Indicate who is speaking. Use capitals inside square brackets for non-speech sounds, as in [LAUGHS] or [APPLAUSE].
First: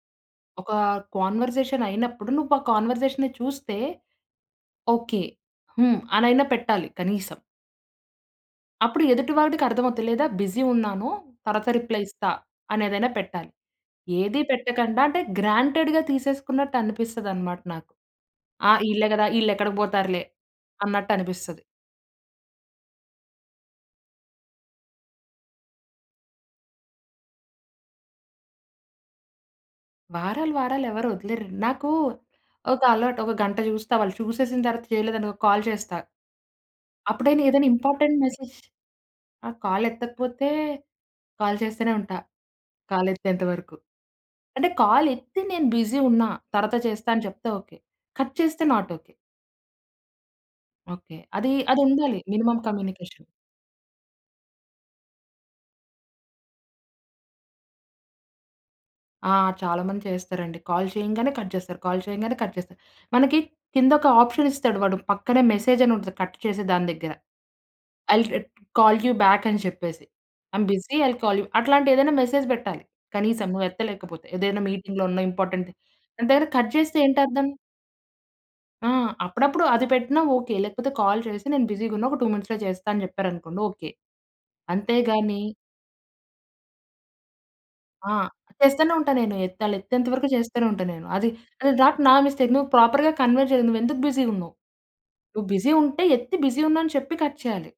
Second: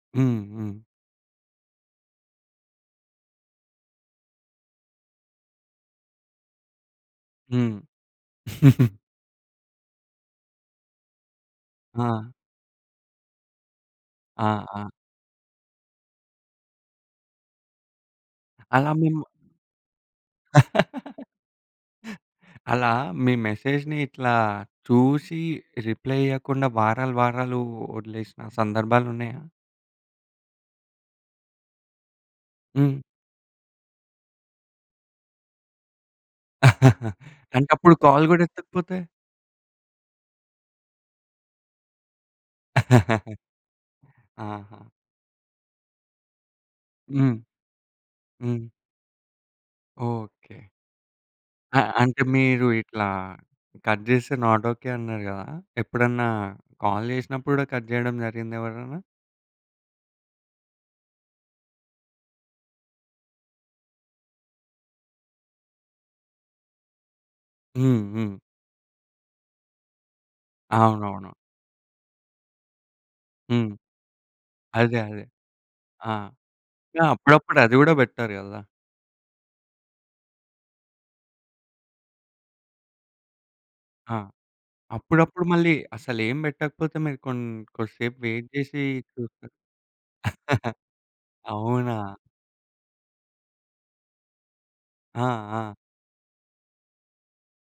Speaker 1: హ్మ్.
Speaker 2: ఒక
Speaker 1: హ్మ్.
Speaker 2: కాన్వర్జేషన్ అయినప్పుడు నువ్వు ఆ కాన్వర్జేషన్‌ని చూస్తే ఓకే. హ్మ్. అనయినా పెట్టాలి కనీసం.
Speaker 1: హ్మ్. [CHUCKLES]
Speaker 2: అప్పుడు ఎదుటి వాడికర్థమవుద్ది. లేదా "బిజీ ఉన్నాను. తరువాత రిప్లై ఇస్తా."
Speaker 1: ఆ!
Speaker 2: అనేదైనా పెట్టాలి. ఏది
Speaker 1: ఆ! ఆ!
Speaker 2: పెట్టకండ అంటే గ్రాంటెడ్‌గా తీసేసుకున్నట్టు అనిపిస్తదన్నమాట నాకు. "ఆ
Speaker 1: అలా మీ
Speaker 2: ఈళ్ళే
Speaker 1: మె
Speaker 2: గదా! ఈళ్ళేక్కడికి పోతారులే."
Speaker 1: [LAUGHS]
Speaker 2: అన్నట్టనిపిస్తది.
Speaker 1: అలా మీ మెసేజ్‌ని ఇట్లా చూసి రిప్లై ఇయ్యకుండా వారాలు, వారాలు వదిలేసిన సందర్భాలున్నాయా?
Speaker 2: వారాలు వారాలు ఎవరు వదిలేరు. నాకు ఒక
Speaker 1: హ్మ్.
Speaker 2: అలవాటు. ఒక గంట చూస్తా, వాళ్ళు చూసేసిన తరువాత చేయలేదనుకో కాల్ చేస్తా.
Speaker 1: [CHUCKLES]
Speaker 2: అప్పుడైనా ఏదైనా
Speaker 1: అంటే అప్పుడు
Speaker 2: ఇంపార్టెంట్
Speaker 1: కాల్ కూడా
Speaker 2: మెసేజ్
Speaker 1: ఎత్తకపోతే.
Speaker 2: ఆ కాలెత్తకపోతే కాల్ చేస్తూనే ఉంటా కాలెత్తేంత వరకు.
Speaker 1: [LAUGHS]
Speaker 2: అంటే
Speaker 1: ఆహా!
Speaker 2: కాలెత్తి నేను బిజీ ఉన్నా తరువాత చేస్తా అని
Speaker 1: హ్మ్.
Speaker 2: చెప్తే ఓకే. కట్
Speaker 1: హ్మ్.
Speaker 2: చేస్తే నాట్ ఓకే.
Speaker 1: ఓకే.
Speaker 2: ఓకే. అది అది
Speaker 1: అ
Speaker 2: ఉండాలి.
Speaker 1: అంటే
Speaker 2: మినిమమ్
Speaker 1: మీరు ఇట్లా
Speaker 2: కమ్యూనికేషన్.
Speaker 1: కట్ చేస్తే నాట్ ఓకే అన్నారు గదా! ఎప్పుడన్నా కాల్ జేసినప్పుడు కూడా కట్ చేయడం జరిగిందా ఎవరన్నా?
Speaker 2: ఆ! చాలామంది చేస్తారండి. కాల్ చేయంగానే కట్ చేస్తారు. కాల్ చేయంగానే కట్ చేస్తారు. మనకి కిందొక ఆప్షనిస్తాడు, వాడు పక్కనే మెసేజ్ అని ఉంటుంది. కట్ చేసే దాని దగ్గర
Speaker 1: హ్మ్.
Speaker 2: ఐ విల్
Speaker 1: హ్మ్.
Speaker 2: రి కాల్ యూ బ్యాకని చెప్పేసి. I am‌ busy, I will
Speaker 1: అవునవును.
Speaker 2: కాల్ యూ అట్లాంటి ఏదైనా మెసేజ్ పెట్టాలి కనీసం నువ్వు
Speaker 1: హ్మ్.
Speaker 2: ఎత్తలేకపోతే. ఏదైనా
Speaker 1: అదే
Speaker 2: మీటింగ్‌లో ఉన్న
Speaker 1: అదే
Speaker 2: ఇంపార్టెంట్
Speaker 1: ఆ!
Speaker 2: దాని దగ్గర కట్ చేస్తే ఏంటర్థం?
Speaker 1: అప్పుడప్పుడు అది గూడా పెట్టరు గదా!
Speaker 2: ఆ! అప్పుడప్పుడు అది పెట్టినా ఓకే. లేకపోతే "కాల్ చేసి, నేను బిజీగా ఉన్నా, ఒక 2 మినిట్స్‌లో చేస్తాను." అని చెప్పారనుకోండి ఓకే.
Speaker 1: ఆ!
Speaker 2: అంతే గాని
Speaker 1: అప్పుడప్పుడు మళ్ళీ అసలేంబెట్టకపోతే మీరు కొన్
Speaker 2: ఆ!
Speaker 1: కొద్దిసేపు వేయిట్ చేసి
Speaker 2: చేస్తానే ఉంటా నేను.
Speaker 1: చూస్తారు.
Speaker 2: ఎత్తాలి ఆళ్ళేత్తెంత వరకు చేస్తూనే
Speaker 1: [LAUGHS]
Speaker 2: ఉంటాను. నేను అది
Speaker 1: అవునా?
Speaker 2: నాట్ నా మిస్టేక్, నువ్వు ప్రాపర్‌గా కన్వే చేయలేదు. నువ్వెందుకు బిజీగా ఉన్నావు.
Speaker 1: ఆ!
Speaker 2: నువ్వు బిజీ
Speaker 1: ఆ!
Speaker 2: ఉంటే ఎత్తి "బిజీ ఉన్నా." అని చెప్పి కట్ చేయాలి.